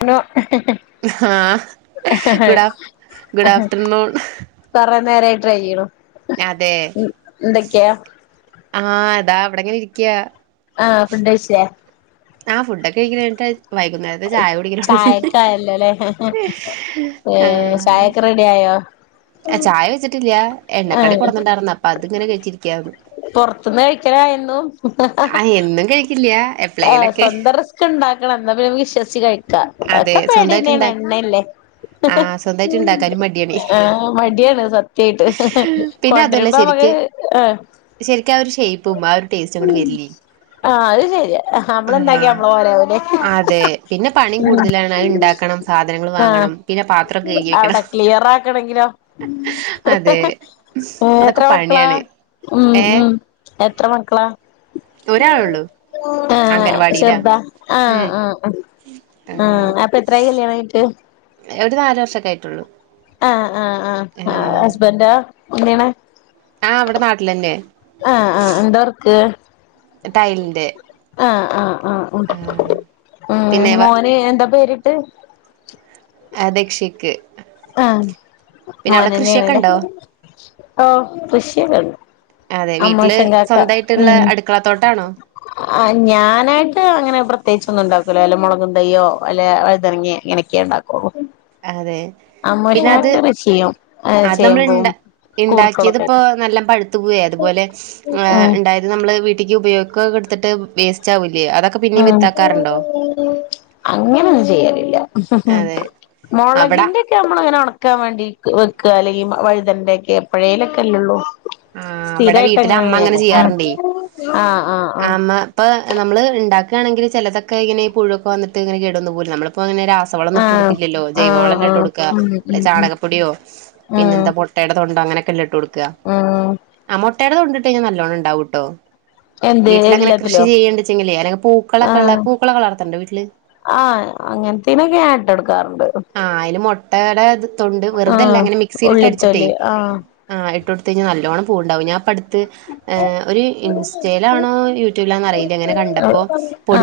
Hello ആഹ് good ആഫ് good afternoon കൊറെ നേരായി try ചെയ്യ്ണു അതെ ആഹ് ഇതാ ഇവിടെങ്ങനെ ഇരിക്ക്യാ ആഹ് ഫുണ്ടഴിച്യാ ആഹ് ഫുഡ് ഒക്കെ കഴിക്കല് കഴിഞ്ഞിട്ട് വൈുകുന്നേരത്തെ ചായ കുടിക്കലൊടങ്ങി അല്ലലെ ആഹ് [unintelligible] ടിയായോ ആഹ് ചായ വെച്ചിട്ടില്ല്യ എണ്ണക്കടി കൊട്ന്ന്ണ്ടായിരുന്നു അപ്പൊ അത് ഇങ്ങനെ കഴിച്ചിരി പൊർത്ത്ന്നാ കഴ്ക്കലായെന്നും ആഹ് എന്നും കഴിക്കില്യാ ആഹ് സ്വന്തം റിസ്ക്ണ്ടാക്കണം ന്ന പിനെ മ്ക്ക് വിശ്വസ്ച്ച് കഴിക്കാ അതെ എക്കെ പേട്യനേണ് സ്വന്തായിട്ടുണ്ടാ എണ്ണല്ലേ ആഹ് സ്വന്തായിട്ട് ഇണ്ടാക്കാനും മടിയാണ് ആഹ് മട്യാണ് സത്യായിട്ട് കൊണ്ട്രരുമ്പൊമ്ക്ക് ആഹ് ശരിക്ക്‌ ആഹ് ഒരു ഷൈപ്പും ആഹ് ഒരു ടേസ്റ്റുങ്ങട്ട് വര്ല്ലി ആഹ് അത് ശരിയാ ഹമ്മള്ണ്ടാക്കിയ യമ്മളെ പോലെ ആവൂലെ അതെ പിന്നെ പണിയും ഉം കൂടുതലാണ് അത് ഇണ്ടാക്കണം സാധനങ്ങൾ ആഹ് വാങ്ങണം പിന്നെ പാത്രൊക്കെ കഴുകി വെക്കണം അവ്ടെ ക്ലിയറാക്കണങ്കിലോ അതെ ഉം അതൊക്കെ എത്ര മക്കളാ പണിയാണ് ഉം ഏ ഉം എത്ര മക്കളാ ഒരാളൊള്ളു ആഹ് ചെർതാ ആഹ് ആഹ് ആഹ് ആഹ് അപ്പത്രായി കല്യാണം കഴിഞ്ട്ട് ഒരു നാല് വർഷൊക്കെ ആയിട്ടുള്ളൂ ആഹ് ആഹ് ആഹ് ആഹ് ഹസ്ബൻൻ്റോ എങ്ങനെ ആഹ് വടെ നാട്ടിലന്നെ ആഹ് ആഹ് ആഹ് ന്താവർക്ക് ടൈൽന്റെ ആഹ് ആഹ് ആഹ് ഉം പിന്നെ ഉം മോന് എന്താ പേരിട്ട് അഹ് ധക്ഷിക്ക് ആഹ് കൃഷിയൊക്കെ മോനന്നെണ്ലേ ഉണ്ടോ ഓ പുഷ്യനാണ് അതെ വീട്ടില് സ്വന്തയിട്ട്ള്ളെ ഉം അട്ക്കളത്തോട്ടാണോ ആഹ് ഞാനായിട്ട് അങ്ങനെ പ്രത്യേകിച്ചൊന്നും ണ്ടാക്കൂല വല്ല മൊളകുതയ്യോ വല്ല വഴുതനങ്ങേ എനിക്കേണ്ടാക്കൊള്ളു അതെ പിന്നെ അത് അമ്മോശൻക്ക്‌ വശിയും ഹ് ചെയ്യും മ്പോവും ഇണ്ടാക്ക്യേത് പ്പൊ നല്ലം പഴ് ത്തുവ്വെ അതുപോലെ ഉം ഇണ്ടായിര് ന്നമ്ള് വീട്ടിക്ക് പയോഗ്ക്കാ കട്ത്ത്ട്ട് വേസ് ചാവുല്യേ അതൊക്കെ പിന്നിം വിത്താക്കാറ്ണ്ടോ അങ്ങനെന്നും ചെയ്യലില്ല അതെ അവിടെ മോളകിന്റെ ക്യ മ്മള് ങ്ങനെ ഒണക്കാവേണ്ടി വെക്കാ അല്ലെങ്കി വഴുതൻന്റെക്കെ എപ്പഴേലൊക്കെല്ലേള്ളൂ ആ അവിടെ വീട്ടില് അമ്മ അങ്ങനെ സ്ഥിരായിട്ടങ്ങനെയ്യലേ ആഹ് ചെയ്യാറുണ്ടേ ആഹ് ആഹ് ആഹ് പ്പ നമ്മള് ണ്ടാക്കാണങ്കില് ചെലതക്കെ ഇങ്ങനെ പുഴൊക്കെ വന്നിട്ട് ങ്ങനെ കേടുവന്നു പോവോലോ നമ്മൾ ഇപ്പൊ അങ്ങനെ രാസ് ആഹ് സവളൊന്നുട്ടൊട്ക്കില്ലല്ലോ ആഹ് ആഹ് ജൈവവള ല്ലെ ഇട്ട് ആഹ് കൊട്ക്കാ ഉം ഉം അല്ലെ ഉം ചണകപ്പൊടിയോ ഉം പിന്നെന്ത പൊട് മുട്ടേടെ തൊണ്ടൊ അങ്ങനെക്കല്ലെ ഇട്ട് കൊട്ക്കാ ഉം ആഹ് മൊട്ടേടെ തൊണ്ട്ട്ടയ്ഞ്ഞാ നല്ലോണംണ്ടാവുട്ടോ എന്ത് വീട്ടിലങ്ങനെ കൃഷി എല്ലാത്തിലോ ചെയ്യേണ്ടെച്ചെങ്കിലേ അല്ലെങ്കെ പൂക്കളെക്കള്ളെ ആഹ് പൂക്കളെ കളർത്ത്ണ്ടോ വീട്ടില് ആഹ് അങ്ങൻത്തേനൊക്കെ ഞാ ഇട്ടോർക്കാറ്ണ്ട് ആഹ് അയില് മുട്ടേടെത് തൊണ്ട് വെറുതല്ല ആഹ് ങ്ങനെ ഉള്ളിത്തോല് മിക്സിലിട്ടടിച്ചിട്ടേയ് ആഹ് ആഹ് ഇട്ടൊട്ത്തയ്ഞ്ഞാ നല്ലോണം പൂവ്ണ്ടാവും ഞാപ്പട്ത്ത് ഒരു ഇൻസ് സ്റ്റേലാണോ യൂറ്റൂബ് ലാന്നറീല്യ ങ്ങനെ കണ്ടപ്പോ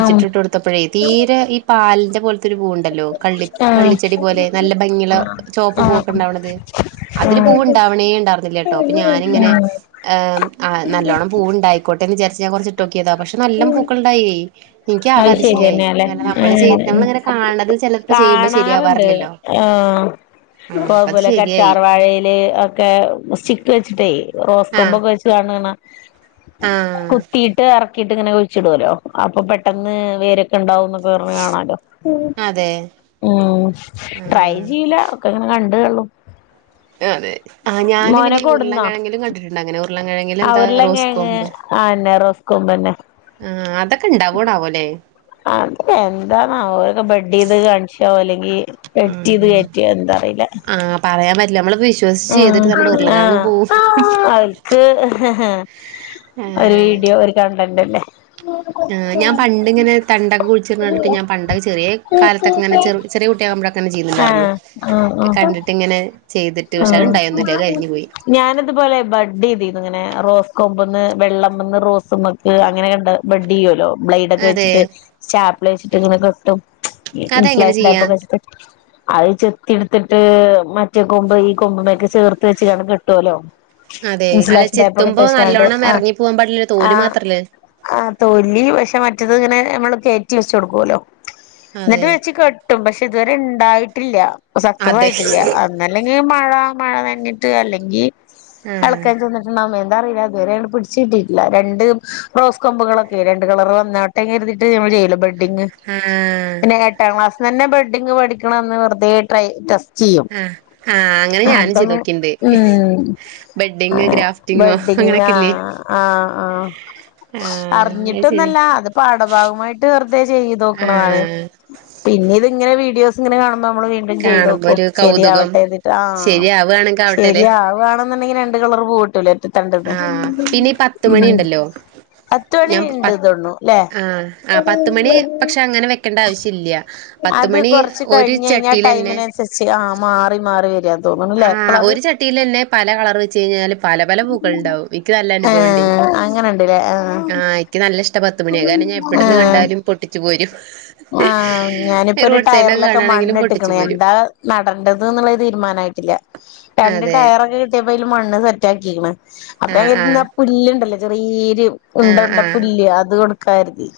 ആഹ് തീരെ ഈ പാൽന്റെ പോൽത്തൊരു പൂവ്ണ്ടല്ലോ കള്ളി ആഹ് കള്ളിച്ചെടി പോലെ നല്ല ഭംഗി ള്ളേ ആഹ് ചോപ്പ് ആഹ് പൂവൊക്കെണ്ടാവ്ണത് അതില് ആഹ് പൂവ്ണ്ടാവ്ണേ ണ്ടാർന്നില്യട്ടോ പ്പഞാനിങ്ങനെ ഏം ആഹ് നല്ലോണം പൂവ് ണ്ടായിക്കോട്ടേന്ന് ജാര്ച്ച് ഞാ കൊർച്ച്ട്ടോക്യെതാ പക്ഷെ നല്ല പൂക്കളുണ്ടായേയ് ഇൻക്യാകെ അത് അതിശയായി ശരിയന്നെയാല്ലേ കാര്നം നമ്മള് ചെ നമ്മള്ങ്ങനെ കാൺണത് ചെലപ്പോ ചെയ്യുമ്പ ശ കാറ്ണ്ട് ആത് ആഹ് അപ്പ അത് കൊഴപുല ശരിയായി കറ്റാർവാഴേല് ക്കെ സ്റ്റിക്ക് വെച്ചിട്ടയ് ആഹ് റോസ്ക്കൊമ്പൊക്കെ വെച്ച് കാൺണാണ ആഹ് കുത്തീട്ട് എർക്കിയിട്ട്ങ്ങനെ ഒഴിച്ചിടുവലൊ അപ്പൊ പെട്ടന്ന് വേരൊക്കെണ്ടാവൊന്ന് വെറ്യേണാലോ അതേ ഉം ട്രൈ ചെയ്യൂല. ഒക്കെങ്ങനെ കണ്ട്തള്ളും. അതെ. ആഹ് ഞാന് പിന്നെ മോനൊക്കെ ഈ കൊടുന്നോ ഉർളൻകെഴങ്ങിലും കണ്ടിട്ട്ണ്ട ങ്ങനെ. ആ ഉർളൻകെഴെങ്ങിലെന്താ ഉരുളക്കിഴങ്ങ് റോസ്കൊമ്പ് ആന്നെ റോസ് കൊമ്പെന്നെ. ആഹ് അതെക്കെ ണ്ടാവോണാവൊ ലേ? അതൊക്കെ എന്താണാവോ? തൊ ബെഡൈത് കാൺച്ചാവോ അല്ലെങ്കീ എഡിറ്റൈത് കേറ്റാ. എന്താറീല പറയാം പറ്റ്ല. അമ്മള്ത് വിശ്വസിച്ചെയ്ത്ട്ട് നമ്മ്ടെ ഉർളക്കെഴങ്ങും പോവും ക്ക് ഒരു ഏഹ് വീഡിയോ ഒര് കണ്ടൻ്റെല്ലെ. ആഹ് ഞാൻ പണ്ട്ങ്ങനെ തണ്ടൊക്കെ കുഴിച്ച്ട്ണെണ്ടിട്ട് ഞാൻ പണ്ടൊക്കെ ചെറ്യേ കാൽത്തൊക്കെങ്ങനെ ചെറ് ചെറ്യേ കുട്ടിയാകുമ്പഴൊക്കെങ്ങനെ ചെയ്യ്ന്ന് ണ്ടാർന്ന്. ആഹ് ആഹ് ആഹ് കണ്ടിട്ട്ങ്ങനെ ചെയ്തിട്ട് പക്ഷേ അഹ് ണ്ടായൊന്നുല്ല. അത് കരിഞ്ഞ് പോയി. ഞാനത്പോലെ ബഡ്ഡിയ്തീന്നുങ്ങനെ റോസ് കൊമ്പ്ന്ന് വെള്ളമ്മന്ന് റോസ്മ്മ ക്ക് അങ്ങനെ കണ്ട് ബെഡ്ഡെ യ്യൂലോ? ബ്ലൈഡൊക്കെ അതെ വെച്ച്ട്ട് സ്റ്റാപ്പില് വെച്ചിട്ട്ങ്ങനെ കെട്ടും. അതെങ്ങനെ ഇൻസ്ലേഷൻ ചെയ്യാ ടേപ്പൊക്കെ വെച്ച്ട്ട്. അഹ് ചെത്തിയെട്ത്തിട്ട് മറ്റെ കൊമ്പ് ഈ കൊമ്പ്മ്മേക്ക് ചേർത്ത് വെച്ച്കാണ്ട് കെട്ടോലോ അതേ. അല്ല ചെത്തുമ്പൊ നല്ലോണ്ണം ആഹ് എർങ്ങി പോവാം പാടില്ലല്ലൊ തോല് ആഹ് മാത്രല്ലേ. ആഹ്. തൊലി പക്ഷെ മറ്റത്ങ്ങനെ മ്മള് കേറ്റി വെച്ചൊട്ക്കോലൊ. ന്നെട്ട് അതെ വെച്ച് കെ ട്ടും. പക്ഷെ ത് വരെണ്ടായിട്ടില്ല്യാ. സക്സ അതെ സായിട്ടില്ല. ന്നെല്ലെങ്കി മഴ. മഴ നൻഞ്ഞിട്ട് അല്ലെങ്കി ആഹ് എൾക്കേ [unintelligible] ണ്ണം എന്താറിയീലാ ത് വരേണ്ട് പിടിച്ചിട്ടിട്ട്ല്ല. രണ്ട് റോസ് കൊമ്പ്കളൊക്കെ, രണ്ട് കളറ് വന്ന കര്തിട്ട് നമ്മൾ ചെയ്യെല്ലൊ ബെ പിന്നെ? ആഹ് പിന്നെ എട്ടാം ക്ലാസ്ന്നെന്നെ ബെഡിങ് പഠിക്ക്ണന്ന് വെറ്‌തേ ട്രൈ ടെസ്റ്റെയ്യും. അഹ്. ആഹ് അങ്ങനെ ഞാനും ചെയ്തോക്കീണ്ട്. ഉം ബെഡിങ്, ഗ്രാഫ്റ്റിങ് അങ്ങനെ ക്കെല്ലേ. ആഹ് ആഹ്. അത് ശരിയാ അർഞ്ഞ്ട്ടൊന്നല്ലാ. അത് പാഠഭാഗോമായിട്ട് വെർതെ ചെയ്തോക്ക്ണതാണ്. ആഹ് പിന്നെ ത്ങ്ങനെ വീഡിയോസ്ങ്ങനെ കാണ് മ്പം അമ്മള് വീണ്ടും കാണുമ്പോ ചെയ്ത്തോക്കും. ഒരു ശരിയാവ കൗതുകം ചെയ്ത്ട്ട് ആഹ് ശരിയാവുകയാണെങ്കിൽ ആവട്ടെല്ലേ ശരിയാവാണെന്ന്ണ്ടെങ്കില് രണ്ട് കളറ് പൂവ്ട്ടൂലെ രണ്ട് ആഹ് പിന്നെ ഈ പത്ത് മണി ഉണ്ടല്ലോ [unintelligible] അത്തൊണി ഞാൻ പ ണ്ട് തോണ്ണു ലെ? ആഹ് ആ പത്ത് മണി പക്ഷെ അങ്ങനെ വെക്കേണ്ട ആവശ്യം ഇല്ല പത്ത് അത് മണി കൊർച്ച് ഒരു കഴിഞ്ഞെയ്ഞ്ഞാ ചട്ടിൽ തന്നെ ടൈമ്നൻസര്ച്ച് ആഹ് മാറി, മാറി വെരാ ആഹ് ഒര് ചട്ടീലെന്നെ പല കളറ് വെച്ചെഴിഞ്ഞാല് പല, പല പൂക്കൾ ണ്ടാവും ഇ ക്ക് നല്ല അനുഭവണ്ട്. ഏഹ് അങ്ങനെണ്ട്ല്ലേ ആഹ് ക്ക് നല്ല ഇഷ്ട പത്ത്മണി. കാരണം ഞാ എവെടെന്ന് ആഹ് കണ്ടാലും പൊട്ടി ച്ച് പോരും. ആഹ് ഞാന് പ്പൊരു റോഡ് സൈഡിലൊക്കെ ടയർലൊക്കെ കാണാണെങ്കിലും പൊട്ടിച്ചു മണ്ണ്ട്ട്ക്ണ് പോരും എന്താ. നടണ്ടത് ന്ന് ള്ളെര് തീര്മാനായിട്ടില്ല. രണ്ട് അതെ ടയറൊക്കെ കിട്ടിയപ്പെയില് മണ്ണ് സെറ്റാക്കീണ്. അപ്പൊ ആഹ് അയിര്ന്ന ആഹ് പുല്ല്ണ്ടല്ലോ ചെറീര് ഉണ്ട, ആഹ് ഉണ്ട ആഹ് പുല്ല് അത് കൊട്ക്കാര്തി.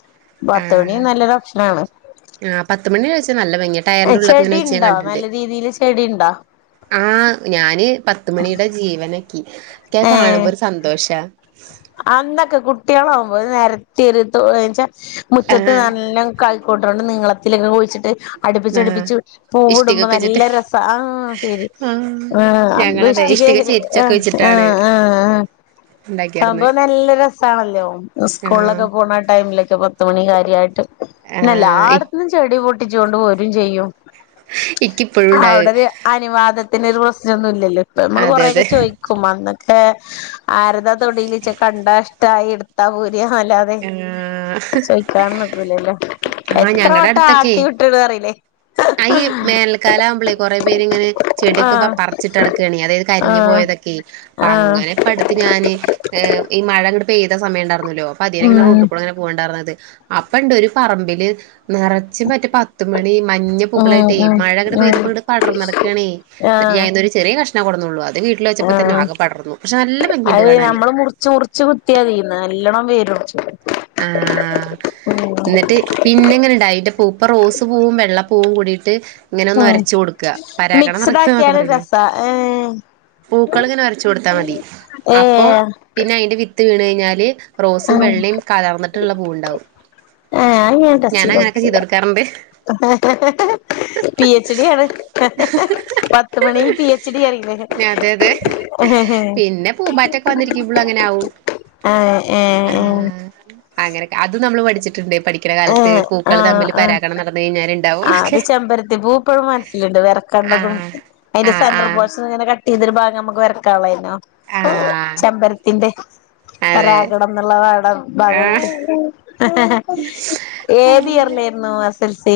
പത്തു മണി നല്ലൊരൊപ് ആഹ് പത്ത് മണി വെച്ചാ നല്ല ഭംഗിയ. ടയർന്റുള്ളൊക്കെ ഇങ്ങനെ വെച്ച് ഞാ ചെടിണ്ടോ കണ്ടിട്ട്ണ്ട്. നല്ല രീതിയില് ചെടിണ്ടോ ആഹ് ഞാന് പത്ത്മണിടെ ജീവനാക്കി. ക്ക ഹ്‌ ഏഹ് കാണുമ്പൊരു സന്തോഷാ. അന്നൊക്കെ കുട്ട്യേളാവുമ്പൊ നെരത്തി ര് തൊ ച്ചെ ആ മുറ്റത്ത് നല്ലൊം കൈ കോട്ടോണ്ട് നീളത്തിലൊക്കെ കുഴിച്ചിട്ട്. ആ അടുപ്പിച്ചടുപ്പിച്ച് പൂവിടുമ്പോ ഇഷ്ടികൊക്കെ വെച്ചിട്ട് നല്ല രസ ആ ശരി ആ ആ അത് പ്പൊ ഞങ്ങളതെ ഇഷ്ടികേ ഇഷ്ടിക എ അ ചെരിച്ചൊക്കെ വെച്ചിട്ടാണ് ആആ ആ ഉണ്ടാക്കിയാർന്ന് സംഭവം നല്ല രസാണല്ലോ ആ സ്കൂളിലൊക്കെ പോണ ടൈമിലൊക്കെ പത്തുമണി കാര്യായിട്ട്. ആ ന്നെല്ലാട്ത്ത്ന്നും ചെടി പൊട്ടിച്ചോണ്ട് പോരും ചെയ്യും. ഇക്കിപ്പോഴും ഉണ്ടാത് അവടൊരു അനുവാദത്തിന് ഒരു പ്രശ് നൊന്നുല്ലല്ലോ ഇപ്പൊ നമ്മള് അതെ കൊറേക്കെ അതെ ചോയ്ക്കും അന്നൊക്കെ ആരതാ തൊടീല് ച്ച കണ്ടാ ഷ്ടായിട് ട്ടാ പോരാ ന്നല്ലാതെ ആ ചോയിക്കാനൊന്നും നിക്കൂലല്ലോ ആ എത്ര ഞങ്ങടെ വട്ട അടുത്തൊക്കെ ആട്ടി വ്ട്ട്ണ് അറീലെ. ആ ഈ വേനൽക്കാല ആവുമ്പളേ കുറെ പേര് ഇങ്ങനെ ചെടിയൊക്കെ ആഹ് പറിച്ചിട്ടട്ക്കാണെ അതായത് കരിഞ്ഞു ആഹ് പോയതൊക്കെ. ആഹ് പ്പൊങ്ങനെ. ഇപ്പട്ത്ത് ഞാന് ഏ ഈ മഴങ്ങട് പെയ്ത സമയണ്ടാർന്നല്ലോ അപ്പൊ അതേനെങ്ങനെ ഉം റോട്ട് ക്കൂടെ ങ്ങനെ പോയിണ്ടാർന്നത് അപ്പണ്ട് ഒരു പറമ്പില് നിറ ച്ച് മറ്റേ പത്ത് മണി മഞ്ഞ ഉം പൂക്കളായിട്ടേ ഉം മഴ ഇങ്ങട്ട് പെയ്തപ്പോ പടർന്ന് കട്ക്കാണേ. ആ ചെറിയ കഷ്ണം കൊട്ന്നുള്ളൂ അത് വീട്ടിൽ വെച്ചപ്പോ തെന്നെ ആകെ പടർന്നു പക്ഷെ നല്ല ഭംഗിണ്ട് കാണാന്. ച്ച് മുർച്ച് കുത്യാതി നല്ലൊണം വേര് പുടിച്ചും ആ ന്ന്ട്ട് പിന്നെ ങ്ങനെണ്ടായിട്ട് ഇപ്പ റോസ് പൂവും വെള്ളപ്പൂവും കൂടിട്ട്. ഇങ്ങനൊന്ന് ഉം ഒരച്ചു കൊട് ക്ക പരാഗണം മിക്സ്ഡ് നടത്ത ന്നൊക്കെ ആക്കിയാല് പറീലെ. രസാ ഏഹ് പൂക്കള് ങ്ങനെ ഒരച്ച് കൊടുത്താ മതി അപ്പോ ഏഹ് പിന്നെ അയിന്റെ വി ത്ത് വീണ് കഴിഞ്ഞാല് റോസും ആഹ് വെള്ളേം കലർന്നിട്ടുള്ള പൂവുണ്ടാവും. ആഹ് അത് ഞാൻ ടച്ച് ഞാനങ്ങനൊക്കെ നോക്കിട്ടില്ല ചെയ്ത് കൊട്ക്കാർണ്ട് പി എച്ച് ഡി ആണ് പത്ത് മണി പിഎച്ച് ഡി അറീലെ. നതെ അതെ പിന്നെ പൂമ്പാറ്റൊക്കെ വന്നിരിക്കുമ്പളും അങ്ങനെ ആവും. ആ ഏ ഏ അങ്ങനെക്കെ അത് നമ്മള് പഠിച്ചിട്ടുണ്ട് പഠിക്ക്ണ കാലത്ത് ആഹ് പൂക്കള് തമ്മില് പരാഗണം നടന്ന് കയിഞ്ഞാല്. ആ അത് ചെമ്പരത്തി പൂ ഇപ്പഴും മനസ്സിലുണ്ട് വെരക്കണ്ടതും ആഹ് അതിന്റെ ആഹ് സെന്റെർ ആഹ് പോഴ്സ് ഇങ്ങനെ ക ട്ടീതൊരു ഭാഗം മ്മക്ക് വെരക്കാള്ളായിനോ ആഹ് ചെമ്പര്ത്തിന്റെ അതെ പരാഗണം ന്ന്ള്ള പാഠം ഭാഗായിട്ട്. ആഹ് ഏത് ഇയർലേര്ന്നു എസ് എൽ സി?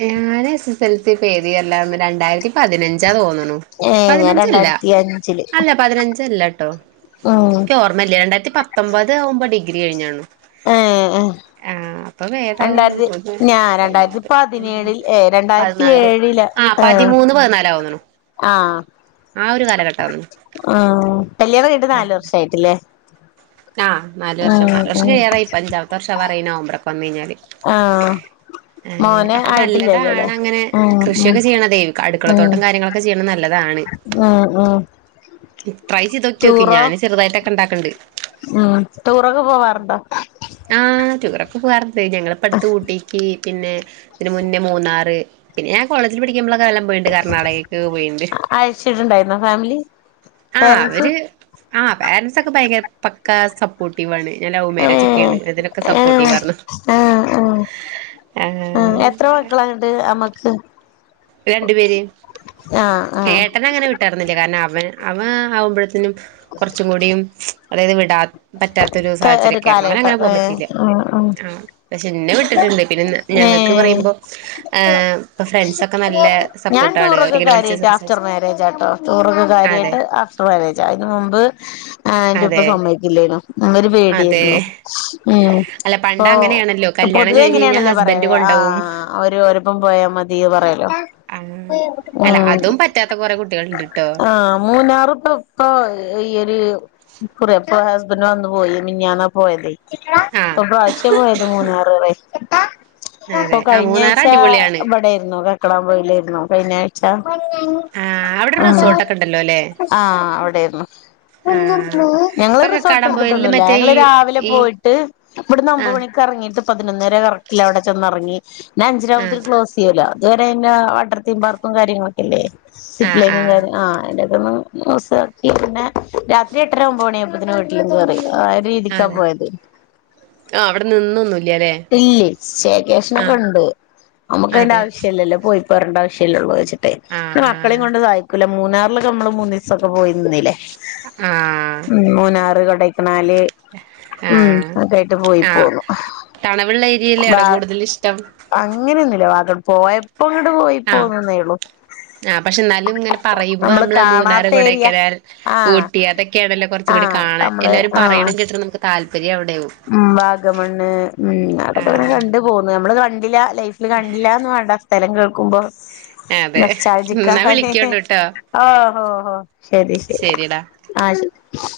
ഞാന് എസ് എസ് എൽ സി പ്പേതിയർ ലായിരുന്നു രണ്ടായിരത്തി പതിനഞ്ചാ തോന്ന്ണു. ഏഹ് ഞാൻ പതിനഞ്ചല്ല രണ്ടായിരത്തി അഞ്ചില് അല്ല പതിനഞ്ചല്ലാട്ടോ ഉം ഇക്ക്യോ ർ മല്ല്യ രണ്ടായിരത്തിത്തൊമ്പത് ആവുമ്പോ ഡിഗ്രി കഴിഞ്ഞാണ്ണു ഏഹ് ഏഹ് ആ അപ്പൊ വേദാ രണ്ടായിരത്തി വൂഇങ്ങൾത് ഞാൻ രണ്ടായിരത്തി പയിനാർ. പതിനേഴിൽ ഏ രണ്ടായിരത്തി പതിനാല് ഏഴില് ആ ഏ പതിമൂന്ന് പതിനാലാ തോന്നണു. ആ ഒരു കാലഘട്ട തോന്ന് ണ്. ആ കല്യാണം കയിഞ്ഞിട്ട് നാലു വർഷ ആയിട്ട് ലേ. ആ നാല് വർഷം നാല് വർഷം ഉം കയ്യാറായി ഇപ്പ ഞ്ചാമത്തെ വർഷം ആകാറായി ഈ നവംബർ ക്ക് വന്ന് കഴിഞ്ഞാല്. ആ അങ്ങനെ അപ്പൊ നല്ലതാണങ്ങനെ ഉം ഉം കൃഷിയൊക്കെ ചെയ്യണത് അടുക്കളത്തോട്ടം കാര്യങ്ങളൊക്കെ ചെയ്യണത് നല്ലതാണ് ആ ആ ഇട്രൈ ചെയ്തോക്കോക്കി ഞാന് ചെറുതായിട്ടൊക്കെ ഉണ്ടാക്കണ്ട് ഉം ടൂറൊക്കെ പോവാറുണ്ടോ ആഹ് ടൂറൊക്കെ പോകാറുണ്ട് ഞങ്ങളിപ്പ അടുത്ത് ഊട്ടിക്ക് പിന്നെ ഇതിന് മുന്നേ മൂന്നാറ് പിന്നെ ഞാൻ കോളേജിൽ പഠിക്കുമ്പോളൊക്കെ പോയിണ്ട് കർണാടകക്ക് പോയിണ്ട് അയച്ചിട്ടുണ്ടായിരുന്നോ ഫാമിലി ആ പേരൻസ് അവര് ആ പേരന്സൊക്കെ ഭയങ്കര പക്കാ സപ്പോ സപ്പോർട്ടീവ് ആണ് ഞാൻ ലവ് മാരേജ് ഏഹ് ഒക്കെയാണ് അതിനൊക്കെ ഏഹ് സപ്പോർട്ടീവ് ആര്ന്ന് ആഹ് ആഹ് ആഹ് ണ്ട് അമക്ക് രണ്ടു പേര് ആഹ് ഏട്ടന ആഹ് അങ്ങനെ വിട്ട ഇട്ടിരുന്നില്ല കാരണം അവൻ അവ ആവുമ്പോഴത്തനും കുറച്ചും കൂടിയും അതായത് വിടാ പറ്റാത്ത ഒരു സാഹചര്യംക്കെയാ യിരുന്നു അവനങ്ങനെ കാലഘട്ടം പോകാൻ ഏഹ് പറ്റിയില്ല ആഹ് ആഹ് ആ പക്ഷെ എന്നെ വിട്ടിട്ടുണ്ട് പിന്നെ ഇ ഏ ഞങ്ങൾക്ക് പറയുമ്പോൾ ഇപ്പോ ഫ്രണ്ട്സ്ക്കെ ഞാൻ ടൂറൊക്കെ കാര്യമായിട്ട് ആഫ്റ്റർ സംസാരിച്ച് മാരേജ് ആട്ടോ ടൂറൊക്കെ അതെ കാര്യായിട്ട് മാരേജ് ആയിരുന്നു അതിന് മുമ്പ് എന്റെ ഉപ്പ അതെ സമ്മതിക്കില്ലേയ്ന് അന്നൊരു അതെ പേടിയാരുന്നു ഉം അല്ല പണ്ട് അങ്ങനെയാണല്ലോ അപ്പ കല്യാണം പൊതുവെ കഴിഞ്ഞ് കഴിഞ്ഞാൽ അങ്ങനെയാണല്ലോ ഹസ്ബൻഡ് പറയ് കൊണ്ടോവും ആഹ് ഓര് വരുമ്പം പോയാ മതി പറയാലോ ആ അല്ല ഉം അതും പറ്റാത്ത കൊറെ കുട്ടികളുണ്ട് ട്ടോ ആഹ് മൂന്നാറ് ഇപ്പ പ്പോ ഈ ഒരു കുറപ്പൊ ഹസ്ബൻഡ് വന്നു പോയി മിഞ്ഞാന്നാ പോയതേ ആ ഇപ്പോ പ്രാവശ്യം പോയത് മൂന്നാറ് വര ഇപ്പൊ അതെ ആ മൂന്നാറ് കഴിഞ്ഞാഴ്ച അടിപൊളിയാണ് ഇവിടെയായിരുന്നു കക്കാടം പോയിയിലായിരുന്നു കഴിഞ്ഞ ആഴ്ച ആ അവിടെ ഉം റിസോർട്ടൊക്കെ ഉണ്ടല്ലോ അല്ലേ ആഹ് അവിടെയായിരുന്നു ആഹ് ഞങ്ങള് ഇപ്പൊ റിസോർട്ട് കക്കാടം പോയലില് എടുത്തിട്ടൊന്നുല്ല മറ്റേ ഈ ഞങ്ങള് രാവിലെ ഈ പോയിട്ട് ഇവിടുന്ന് ഒമ്പത് ആഹ് മണി ഇറങ്ങിയിട്ട് പതിനൊന്നര കറക്റ്റിൽ അവിടെ ചെന്ന് ഇറങ്ങി പിന്നെ അഞ്ചര ആഹ് ആകുമ്പോത്തിന് ക്ലോസ്- ലോ അതുവരെ അതിന്റെ വാട്ടർ തീം പാർക്കും കാര്യങ്ങളൊക്കെല്ലേ ആഹ് സിപ്ലൈനും ആഹ് കാര്യ ആ അന്റെക്കൊന്ന് സത്യം പിന്നെ രാത്രി എട്ടര ഒമ്പത് മണി ആകുമ്പോതിന് വീട്ടിലും കേറി ആ രീതിക്കാ അതെ പോയത് ആഹ് അവിടെ നിന്നൊന്നുല്ല അല്ലേ ഇല്ലേ സെഗേഷനൊക്കേണ്ട് അമ്മക്ക് അതിന്റെ അതെ ആവശ്യല്ലല്ലോ പോയി പോരെണ്ട ആവശ്യമല്ലേള്ളൂ അതിച്ചിട്ട് ആഹ് മക്കളെയും ആഹ് കൊണ്ട് സായിക്കൂല മൂന്നാറിലൊക്കെ നമ്മള് മൂന്നീസക്കെ പോയി നിന്നില്ലേ ആഹ് ഉം മൂന്നാറ് കൊടൈക്കനാല് ഉം ഒക്കൊയിട്ട് പോയി പോന്നു തണ്വെള്ള ഏരിയില് വാ ആണോ കൂടുതൽ ഇഷ്ടം അങ്ങനെയൊന്നുമില്ല വാത പോയപ്പോ ഇങ്ങട്ട് പോയി ആഹ് പോന്നന്നേള്ളു ആഹ് പക്ഷെ എന്നാലും ഇങ്ങനെ പറയുമ്പോ നമ്മള് മൂന്നാറ് കാണാത്ത ഏരിയ കൊടൈക്കനാൽ ആഹ് ഊട്ടി അതൊക്കെ കേടല്ല കുറച്ച് കൂടി ആഹ് കാണാൻ നമ്മള് എല്ലാവരും ആഹ് പറയണ കേട്ടിട്ട് നമുക്ക് താല്പര്യം അവിടെയാകും ഉം വാഗമണ്ണ് ഉം അതൊക്കെ കണ്ട് പോന്നു നമ്മള് കണ്ടില്ല ലൈഫില് കണ്ടില്ലന്ന് വേണ്ട സ്ഥലം കേൾക്കുമ്പോ അതെ എന്നാ നൊസ്റ്റാൾജിയക്കെ വിളിക്കോണ്ടുട്ടോ ഓഹോ ഹോ ശരി ശരി ശരിടാ ആഹ് ശരി